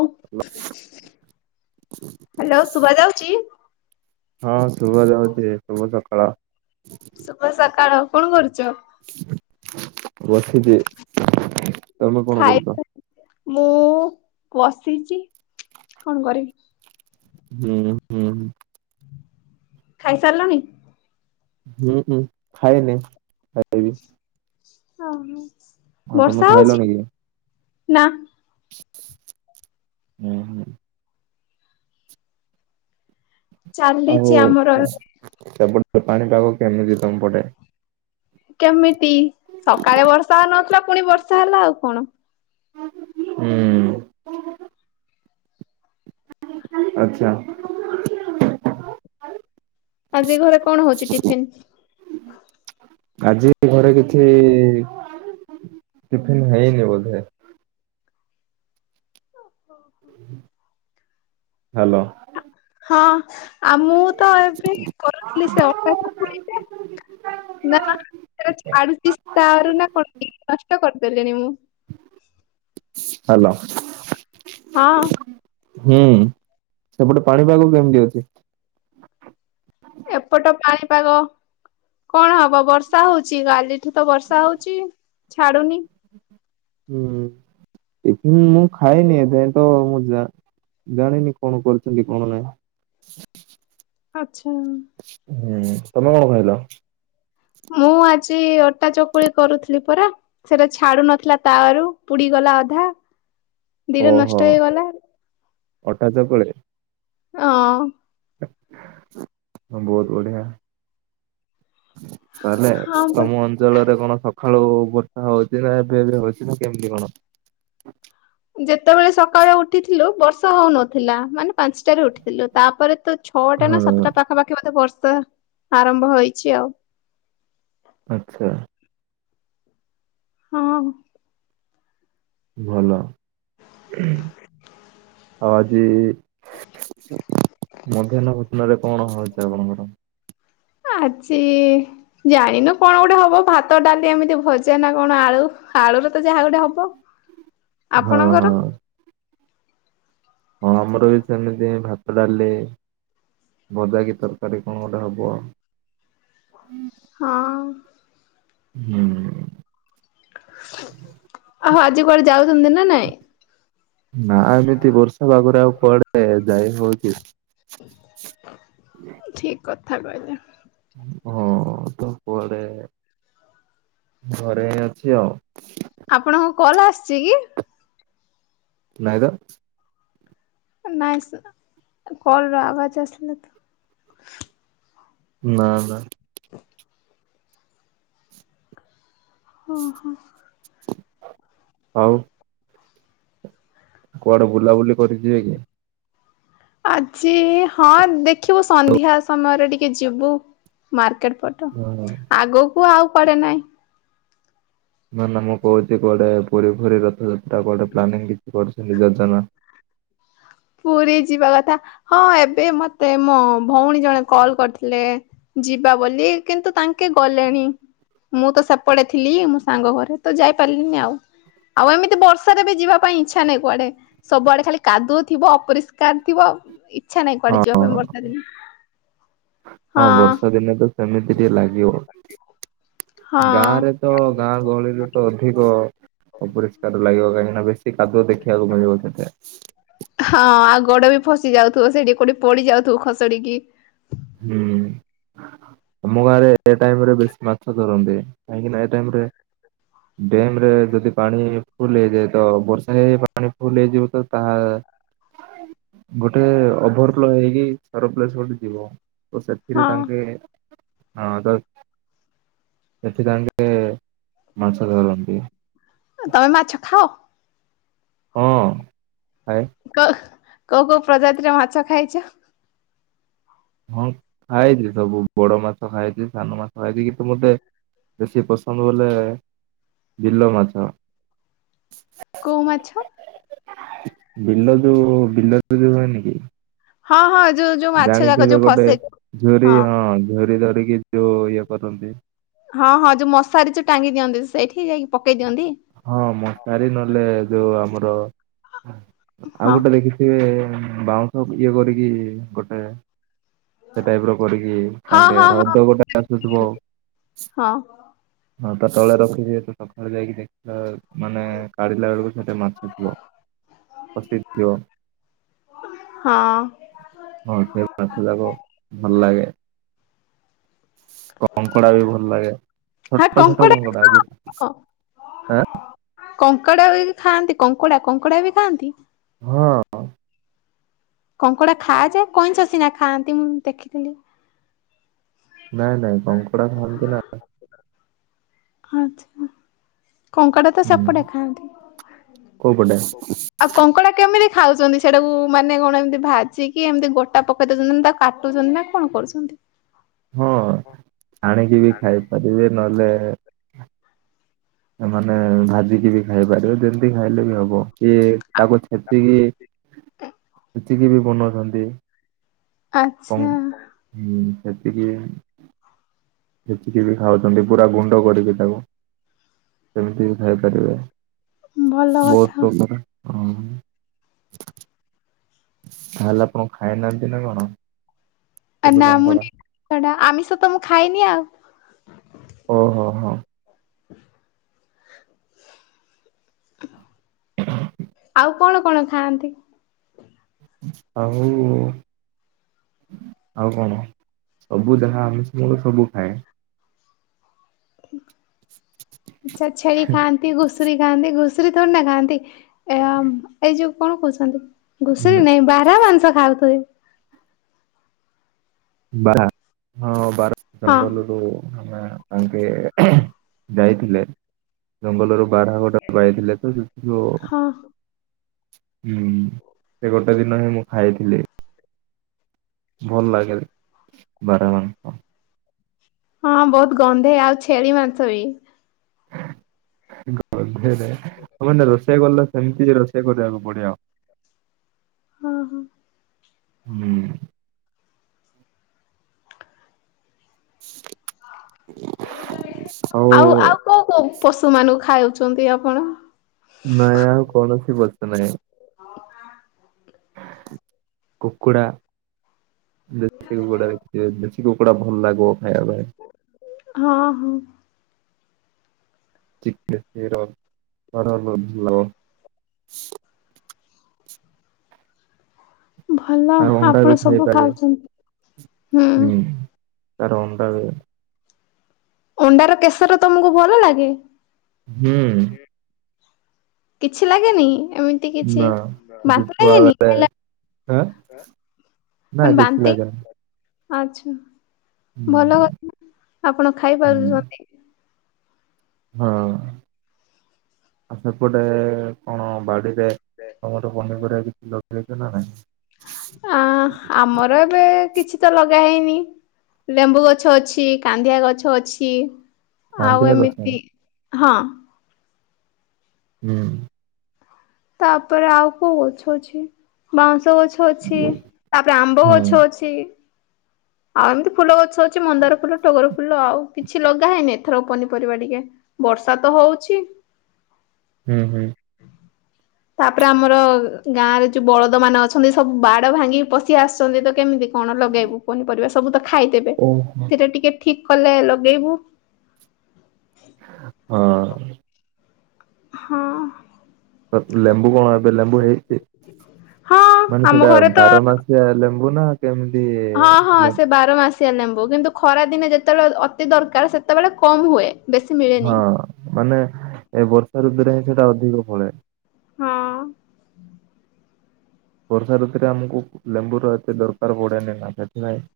Hello ଶୁଭାଯାଉଚି? ହଁ ଶୁଭା ଯାଉଛି। ଶୁଭ ସକାଳ। ଶୁଭ ସକାଳ କଣ କରୁଛ? ବସିଚି। ତମେ କଣ ଖାଇ କରୁଚ? ମୁଁ ବସିଛି କଣ କରିବି? ହୁଁ ହୁଁ। ଖାଇସାରିଲଣି। ହୁଁ ହୁଁ ଖାଇନି ଖାଇବି। ଓ ହୋ। ଆଉ ତମେ ଖାଇଲଣି କି? ନା। ହୁଁ ହୁଁ। ଚାଲିଛି ଆଉ ଆମର ସେପଟ ପାଣିପାଗ କେମିତି ତମପଟେ? କେମିତି ସକାଳେ ବର୍ଷା ହଉ ନଥିଲା ପୁଣି ବର୍ଷା ହେଲା ଆଉ କଣ? ହୁଁ। ଆଚ୍ଛା। ଆଜି ଘରେ କଣ ହଉଛି ଟିଫିନ୍? ଆଜି ଘରେ କିଛି ଟିଫିନ୍ ହେଇନି ବୋଧେ। ହାଲୋ। ହଁ ଆଉ ମୁଁ ତ ଏବେ କରୁଥିଲି ସେ ଅପାକୁ ନା ହେରା ଛାଡୁଛି ତାରୁ ନା କଣ ନଷ୍ଟ କରିଦେଲିଣି ମୁଁ। ହାଲୋ। ହଁ। ହୁଁ ସେପଟେ ପାଣିପାଗ କେମତି ଅଛି? ଏପଟ ପାଣିପାଗ କଣ ହବ ବର୍ଷା ହଉଚି କାଲି। ଅଠି ତ ବର୍ଷା ହଉଚି ଛାଡୁନି। ହୁଁ ଟିଫିନ୍ ମୁଁ ଖାଇନି ଏବେ ତ ମୁ ଯା ଜାଣିନି କଣ କରୁଛନ୍ତି କଣ ନାହିଁ? ଆଚ୍ଛା। ହୁଁ ତମେ କଣ ଖାଇଲ? ମୁଁ ଆଜି ଅଟା ଚକୁଳି କରୁଥିଲି ପୁରା ସେଟା ଛାଡୁ ନଥିଲା ତାୱ ରୁ ପୁଡିଗଲା। ଅଧା ଦିଟା ଓହୋ ନଷ୍ଟ ହେଇଗଲା। ଅଟା ଚକୁଳି ହଁ ‌। ବହୁତ ବଢ଼ିଆ। ତାହେଲେ ହଁ ପା। ତମ ଅଞ୍ଚଳରେ କଣ ସ ଖାଳୁ ବର୍ଷା ହଉଛି ନା ଏବେବେ ହଉଛି ନା କେମିତି କଣ? ଯେତେବେଳେ ସକାଳୁ ଉଠିଥିଲୁ ବର୍ଷା ହେଉନଥିଲା ମାନେ ପାଞ୍ଚଟାରେ ଉଠିଥିଲୁ ତାପରେ ତ ଛଅଟା ହଁ ନା ସାତଟା ପାଖାପାଖି ବଧେ ବର୍ଷା ଆରମ୍ଭ ହେଇଛି ଆଉ। ଆଚ୍ଛା। ହଁ। ଭଲ। ଆଉ ଆଜି ମଧ୍ୟାହ୍ନ ଭୋଜଣ ରେ କଣ ହଉଛି ଆପଣଙ୍କର? ଆଜି ଜାଣିନୁ କଣ ଗୋଟେ ହବ ଭାତ ଡାଲି ଏମିତି ଭଜା ନା କଣ ଆଳୁ। ଆଳୁରେ ତ ଯାହା ଗୋଟେ ହବ। ହଁ ଆପଣଙ୍କର? ହଁ। ହଁ ଆମର ବି ସେମିତି ଭା ଡାଲେ ଭଜା କିି ତରକାରୀ କଣ ଗୋଟେ ହେବ। ହଁ। ହୁଁ। ଆହ ଆଜି କୁଆଡେ ଯାଉଛନ୍ତି ନା ନାଇଁ? ନା ଏମିତି ବର୍ଷା ପାାଗରେ ଆଉ ପଡେ ଯାଇ ହଉଛି। ଠିକ କଥା କହିଲେ। ହଁ ତ କୁଆଡେ ଘରେ ଅଛି ଆଉ। ଆପଣଙ୍କ କଲ ଆସିଛି କି? ନଇଁତ। ନାଇଁ ସେ କଲର ଆବାଜ ଆସିଲା ତ। ନା ନା। ଓହୋ। ଆଉ କୁଆଡେ ବୁଲାବୁଲି କରି ଯିବେ କି? ଆଜି ହଁ ଦେଖିବୁ ସନ୍ଧ୍ୟା ସମୟରେ ଟିକେ ଯିବୁ ମାର୍କେଟ। ବାଟ ହଁ ଆଗକୁ ଆଉ ପଡେ ନାଇଁ। ନା ନା ମୁଁ କହୁଚି କୁଆଡେ ପୁରୀ ଫୁରୀ ରଥଯାତ୍ରା କୁଆଡେ ପ୍ଲାନିଂ କିଛି କରୁଛନ୍ତି ଯୋଜନା? ପୁରୀ ଯିବା କଥା ହଁ ଏବେ ମତେ ମୋ ଭୋଉଣୀ ଜଣେ କଲ କରିଥିଲେ। ଯିବା ବୋଲି କିନ୍ତୁ ତାଙ୍କେ ଗଲେଣି। ମୁଁ ତ ସେପଟେ ଥିଲି ମୋ ସାଙ୍ଗ ଘରେ ତ ଯାଇପାରଲିନି ଆଉ। ଆଉ ଏମିତି ବର୍ଷାରେ ବି ଯିବା ପାଇଁ ଇଛା ନାହିଁ କୁଆଡେ ସବୁଆଡେ ଖାଲି କାଦୁଅ ଥିବ ଅପରିଷ୍କାର ଥିବ ଇଚ୍ଛା ନାଇଁ ହଁ କୁଆଡେ ଯିବା ପାଇଁ ବର୍ଷା ଦିନେ। ହଁ ବର୍ଷା ଦିନେ ତ ସେମିତି ଟିକେ ଲାଗିବ। ହଁ ଗାଁରେ ତ ଗାଁ ଗହଳିରେ ତ ଅଧିକ ଅପରିଷ୍କାର ଲାଗିବ କାହିଁକିନା ବେଶୀ କାଦୁଅ ଦେଖିବାକୁ ମିଳିବ ସେଠି। ହଁ ଆଉ ଗୋଡ ବି ଫସି ଯାଉଥୁବ ସେଇଠି କୋଉଠି ପଡି ଯାଉଥୁବୁ ଖସଡିକି। ହୁଁ। ଆମ ଗାଁରେ ଏଇ ଟାଇମରେ ବେଶୀ ମାଛ ଧରନ୍ତି କାହିଁକି ନା ଏଇ ଟାଇମରେ ଡ୍ୟାମରେ ଯଦି ପାଣି ଫୁଲ ହେଇଯାଏ ତ ବର୍ଷା ପାଣି ଫୁଲ ହେଇଯିବ ତ ତାହା ଗୋଟେ ଓଭୋର ଫ୍ଲୋ ହେଇକି ସରପ୍ଲସ୍ ଗୋଟେ ଥିବ ତ ସେଥିରେ ହଁ ତାଙ୍କେ ହଁ ତ ସେଠି ତାଙ୍କେ ମାଛ ଧରନ୍ତି। ତମେ ମାଛ ଖାଅ? ଓ। କ କୋଉ କୋଉ ପ୍ରଜାତିରେ ମାଛ ଖାଇଚ? ହଁ ଖାଇଥିଲି ସବୁ ବଡ ମାଛ ଖାଇଚି ସାନ ମାଛ ଖାଇଚି କିନ୍ତୁ ମତେ ବେଶୀ ପସନ୍ଦ ବୋଲେ ବିଲ ମାଛ। କୋଉ ମାଛ? ବିଲ ଯୋଉ ବିଲରେ ଯୋଉ ହୁଏନ କି ହଁ ହଁ ଯୋଉ ଯୋଉ ମାଛ ଯାକ ଜାଣିଥିବେ ଯୋଉ ଗୋଟେ ଫସେ ଝୁରି ହଁ ଝୁୁରି ଧରିକି ଯୋଉ ଇଏ କରନ୍ତି। ହଁ ହଁ ଯୋଉ ମଶାରୀ ଯୋଉ ଟାଙ୍ଗି ଦିଅନ୍ତି ସେଇଠି ଯାଇକି ପକେଇ ଦିଅନ୍ତି। ହଁ ମଶାରୀ ନହେଲେ ଯୋଉ ଆମର ଆଉ ହଁ ଗୋଟେ ଦେଖିଥିବେ ହୁଁ ବାଉଁଶ ଇଏ କରିକି ଗୋଟେ ସେ ଟାଇପର କରିକି ହଁ ତାଙ୍କେ ହଁ ହଁ ହ୍ରଦ ଗୋଟେ ଆସୁଥିବ। ହଁ ହଁ ତା ତଳେ ରଖିଥିବେ ତ ସଖାଳେ ଯାଇକି ଦେଖିବା ମାନେ କାଢିଲା ବେଳକୁ ସେଠି ମାଛ ଥିବ। ପସିଥିବ ହଁ ହଁ ସେ ମାଛ ଯାକ ଭଲଲାଗେ କଙ୍କଡା ବି ଭଲଲାଗେ। ହଁ ଛୋଟ ଛୋଟ କଙ୍କଡା କଙ୍କଡ଼ା ଯେ ହଁ ଆଁ କଙ୍କଡା ବି ଖାଆନ୍ତି କଙ୍କଡା କଙ୍କଡା ବି ଖାଆନ୍ତି? ହଁ। କଙ୍କଡା ଖାଆଯାଏ କଇଁଛ ସିନା ଖାଆନ୍ତି ମୁଁ ଦେଖିଥିଲି। ନାଇଁ ନାଇଁ କଙ୍କଡା ଖାଆନ୍ତି ନା। ଆଚ୍ଛା। କଙ୍କଡା ତ ହୁଁ ସେପଟେ ଖାଆନ୍ତି, କୋଉ ପଟେ ଆଉ କଙ୍କଡା କେମିତି ଖାଉଛନ୍ତି ସେଟାକୁ ମାନେ କଣ ଏମିତି ଭାଜିକି ଏମିତି ଗୋଟା ପକେଇ ଦଉଛନ୍ତି ନା ତା କାଟୁଛନ୍ତି ନା କଣ କରୁଛନ୍ତି? ହଁ ହାଣିକି ବି ଖାଇପାରିବେ ନହେଲେ ମାନେ ଭାଜିକି ବି ଖାଇପାରିବ ଯେମିତି ଖାଇଲେ ବି ହବ କିଏ ତାକୁ ଛେଚିକି ଛେଚିକି ବି ବନଉଛନ୍ତି ଆଚ୍ଛା। କଣ ହୁଁ ଛେଚିକି ସେତିକି ବି ଖାଉଛନ୍ତି ପୁରା ଗୁଣ୍ଡ କରିକି ତାକୁ ସେମିତି ବି ଖାଇ ପାରିବେ। ଭଲ କଥା। ବହୁତ ପ୍ରକାର [unintelligible] ତାହଲେ ଆପଣ ଖାଇନାହାନ୍ତି ନା କଣ? କେବେ ନା ମୁଁ କଙ୍କଡା [unintelligible] ଆମିଷ ତ ମୁଁ ଖାଇନି ଆଉ। ଓହୋ ହୋ [inaudible] ଆଉ କଣ କଣ ଖାଆନ୍ତି? ଆଉ ଆଉ କଣ ସବୁ ଯାହା ଆମିଷ ମୁଁ ସବୁ ଖାଏ। ଆଚ୍ଛା ଛେଳି ଖାଆନ୍ତି, ଘୁସୁରି ଖାନ୍ତି, ଘୁସୁରି ଥୋଡି ନା ଖାନ୍ତି। ଏହା ଏଇ ଯୋଉ କଣ କହୁଛନ୍ତି ଘୁଷୁରି ନାଇଁ ବାରହା ମାଂସ ଖାଉଥିବେ। ବାର୍ହା ହଁ ବର୍ହା ହଁ ଜଙ୍ଗଲରୁ ଆମେ [unintelligible] ଯାଇଥିଲେ। ଜଙ୍ଗଲରୁ ବାର୍ହା ଗୋଟା ପାଇଥିଲେ ତ ସେଥିରୁ ହୁଁ ହଁ ସେ ଗୋଟେ ଦିନ ହିଁ ମୁଁ ଖାଇଥିଲି। ଭଲ ଲାଗେ ବାର୍ହା ମାଂସ। ହଁ ବହୁତ ଗନ୍ଧେ ଆଉ ଛେଳି ମାଂସ ବି। ଗନ୍ଧେରେ ତମେ ନା ରୋଷେଇ କଲେ ସେମିତି ରୋଷେଇ କରିବାକୁ ପଡିବ। ହଁ ହଁ। ହୁଁ। ଆଉ ଆଉ କୋଉ କୋଉ ପଶୁ ମାନଙ୍କୁ ଖାଉଛନ୍ତି ଆପଣ? ନାଇଁ ଆଉ କୌଣସି ପଶୁ ନାହିଁ। କୁକୁଡ଼ା ଦେଶୀ କୁକୁଡା ଦେଖିଥିବେ ଦେଶୀ କୁକୁଡା ଭଲ ଲାଗୋ। ହଁ ହଁ। ଚିକେ [unintelligible] ଭଲ ଆଉ ଅଣ୍ଡା ଆପଣ ବି ସବୁ ଖାଇପାରିବେ ଖାଉଛନ୍ତି ହୁଁ। ତାର ଅଣ୍ଡା ବି। ଅଣ୍ଡାର କେଶର ତମକୁ ଭଲ ଲାଗେ? ହୁଁ। କିଛି ଲାଗେନି ଏମିତି କିଛି ନା ବାନ୍ତି ଲାଗେନି ଖାଇଲା ଆଁ ନା ମାନେ କିଛି ବାନ୍ତି ଲାଗେନି। ଆଚ୍ଛା ଭଲ ହୁଁ କଥା ଆପଣ ଖାଇ ପାରୁଛନ୍ତି। ହଁ ଆ ସେପଟେ କଣ ବାଡି ସେ ତମର ପନିପରିବା କିଛି ଲଗେଇଚ ନା ନାଇଁ? ଆଁ ଆମର ଏବେ କିଛି ତ ଲଗା ହେଇନି ଲେମ୍ବୁ ଗଛ ଅଛି, କାନ୍ଦିଆ ଗଛ ଅଛି। ଆଉ କାନ୍ଦିଆ ଗଛ। ଏମିତି ହଁ। ହୁଁ। ତାପରେ ଆଉ କୋଉ ଗଛ ଅଛି, ବାଉଁଶ [unintelligible] ଗଛ ଅଛି ତାପରେ ଆମ୍ବ ହୁଁ ଗଛ ଅଛି। ଆଉ ଏମିତି ଫୁଲ ଗଛ ଅଛି ମନ୍ଦାର ଫୁଲ ଟଗର ଫୁଲ ଆଉ କିଛି ଲଗା ହେଇନି ଏଥର ପନିପରିବା ଟିକେ। ବର୍ଷା ତ ହଉଛି। ହୁଁ ହୁଁ। ତାପରେ ଆମର ଗାଁ ରେ ଯୋଉ ବଳଦ ମାନେ ଅଛନ୍ତି ସବୁ ବାଡ ଭାଙ୍ଗି ପଶି ଆସିଛନ୍ତି ତ କେମିତି କଣ ଲଗେଇବୁ ପନିପରିବା ସବୁ ତ ଖାଇଦେବେ ଓହୋ। ସେଟା ଟିକେ ଠିକ କଲେ ଲଗେଇବୁ। ହଁ। ହଁ। ଲେମ୍ବୁ କଣ ଏବେ ଲେମ୍ବୁ ହେଇଛି ହଁ ମାନେ ଆମ ସେଟା ଘରେ ତ ବାରମାସିଆ ଲେମ୍ ହଁ ହଁ ସେ ବାର ମାସ ଶିଆ ଲେମ୍ବୁ କିନ୍ତୁ ଖରା ଦିନେ ଯେତେବେଳେ ଅତି ଦରକାର ସେତେବେଳେ କମ୍ ହୁଏ। ବେଶୀ ମିଳେନି ହଁ ମାନେ ଏ ବର୍ଷା ଋତୁରେ ହିଁ ସେଟା ଅଧିକ ଫଳେ। ହଁ। ବର୍ଷା ଋତୁରେ ଆମକୁ ଲେମ୍ବୁର ଏତେ ଦରକାର ପଡ଼େନି ନା ସେଥିପାଇଁ।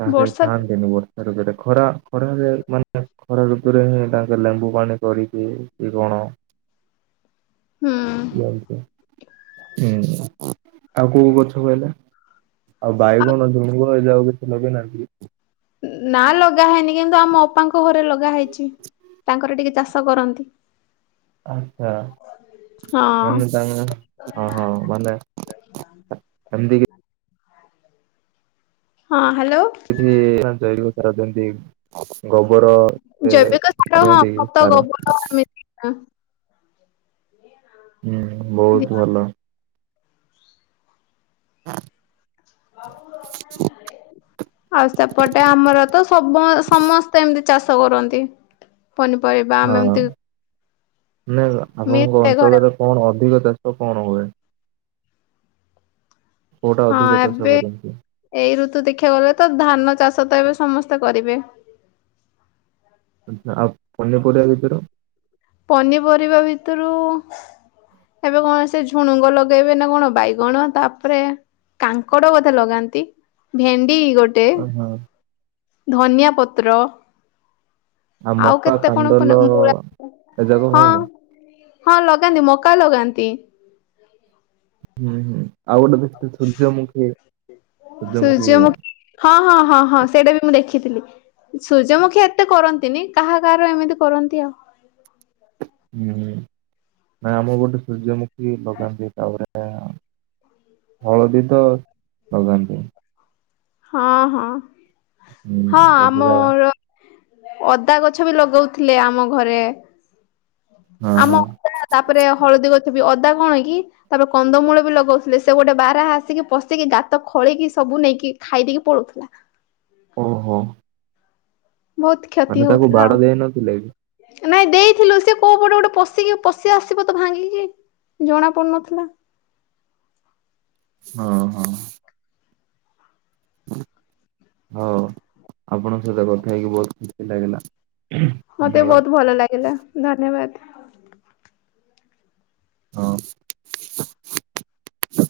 ତାେ ବର୍ଷା ସ୍ଥାନ ଦେନୁ ବ [unintelligible] ସେଋତୁରେ ଖରା ଖରାରେ ମାନେ ଖରା ଋତୁରେ ହିଁ ତାଙ୍କେ ଲେମ୍ବୁ ପାଣି କରିକି କି କଣ [inaudible] ହୁଁ ବନ୍ତ [inaudible] ହୁଁ ଆଉ କୋଉ ଗଛ କହିଲ ଆଉ ବାଇଗଣ ଝୁଡୁଙ୍ଗ ହ ଯାଉ କିଛି ଲଗେଇନହନ୍ତି। [inaudible] ନା ଲଗା ହେଇନି କିନ୍ତୁ ଆମ ଅପାଙ୍କ ଘରେ ଲଗା ହେଇଛି। ତାଙ୍କର ଟିକେ ଚାଷ କରନ୍ତି। ଆଚ୍ଛା ହଁ ମାନେ ତାଙ୍କ ଗାଁ [inaudible] ହଁ। ହ୍ୟାଲୋ [unintelligible] ଗବର ଜୈବିକ ସାର ହଁ ସେଣ୍ଡି ଖତ ସାର ଗୋବର [unintelligible] ଏମିତି ଆ ହୁଁ ଦିଆ ବହୁତୁ ଭଲ। ହଁ [inaudible] ଆଉ ସେପଟେ ଆମର ତ ସବ ସମସ୍ତେ ଏମିତି ଚାଷ କରନ୍ତି। ପନିପରିବା ଆମେ ହଁ। ଏମିତି ନ ଆପଣଙ୍କ ମିଶେ ଘରେ ଅଞ୍ଚଳରେ କଣ ଅଧିକ ଚାଷ କଣ ହୁଏ? କୋଉଟା ହଁ ଅଧିକ ଚାଷ ଏବେ କରନ୍ତି? ଏଇ ଋତୁ୍ ଦେଖିବାକୂ ଗଲେ ତ ଧାନ ଚାଷ ତ ଏବେ ସମସ୍ତେ କରିବେ। ଆପ୍ ପିନିପରିବା ବିଷସୟ ର। ପନିପରିବା ଭିତରୁ ଏବେ କଣ ସେ ଝୁଣୁଙ୍ଗ ଲଗେଇବେ ନା କଣ ବାଇଗଣ ତାପରେ କାଙ୍କଡ ବୋଧେ ଲଗାନ୍ତି ଭେଣ୍ଡି ଡି ଗୋଟେ ଓହୋ ଧନିଆ ପତ୍ର ଆ ଆଉ ମକା କେତେ କଣ ପନି କାଣ୍ଡଲ ମୂଳା ଏ ଯାକ ହଁ ହୁଏନି? ହଁ ଲଗାନ୍ତି ମକା ଲଗାନ୍ତି। ହୁଁ ଆଉ ଗୋଟେ ଦେଖିଥିଲି ସୂର୍ଯ୍ୟମୁଖୀ ସୂର୍ଯ୍ୟମୁଖୀ ସୂର୍ଯ୍ୟ ମୁଖି ହଁ ହଁ ହଁ ହଁ ସେଇଟା ବି ମୁଁ ଦେଖିଥିଲି। ସୂର୍ଯ୍ୟମୁଖୀ ଏତେ କରନ୍ତିନି କାହା କାହାର ଏମିତି କରନ୍ତି ଆଉ। ହୁଁ ନା ଆମ ଗୋଟେ ସୂର୍ଯ୍ୟମୁଖୀ ଲଗାନ୍ତି ତାପରେ ହଳଦୀ ତ ଲଗାନ୍ତି। ହଁ ହଁ ହୁଁ ହଁ ବସୁଧା ଆମର ଅଦା ଗଛ ବି ଲଗଉଥିଲେ ଆମ ଘରେ। ହଁ ଆମ ହଁ ଅଦା ତାପରେ ହଳଦୀ ଗଛ। ଅଦା କଣକି ତାପରେ କନ୍ଦମୂଳ ବି ଲଗାଉଥିଲେ ସେ ଗୋଟେ ବାର ଆସିକି ପଶିକି ଗାତ ଖୋଳିକି ସବୁ ନେଇକି ଖାଇ ଦେଇକି ପଲୋଉଥିଲା। ଓହୋ ବହୁତ କ୍ଷତି ମାନେ ତାକୁ ହଉଥିଲା ବାଡ଼ ଆଉ। ଦେଇ ନଥିଲେ କି ନାଇଁ ଦେଇଥିଲୁ ସେ କୋଉ ପଟେ ଗୋଟେ ପଶିକି ପଶି ଆସିବ ତ ଭାଙ୍ଗିକି। ଜଣା ପଡୁନଥିଲା। ହଁ ହଁ। ହଁ ହଉ ଆପଣଙ୍କ ସହିତ କଥା ହେଇକି ବହୁତ ଖୁସି ଲାଗିଲା। ମତେ ଧନ୍ୟବାଦ ବହୁତ ଭଲ ଲାଗିଲା ଧନ୍ୟବାଦ। ହଁ [unintelligible]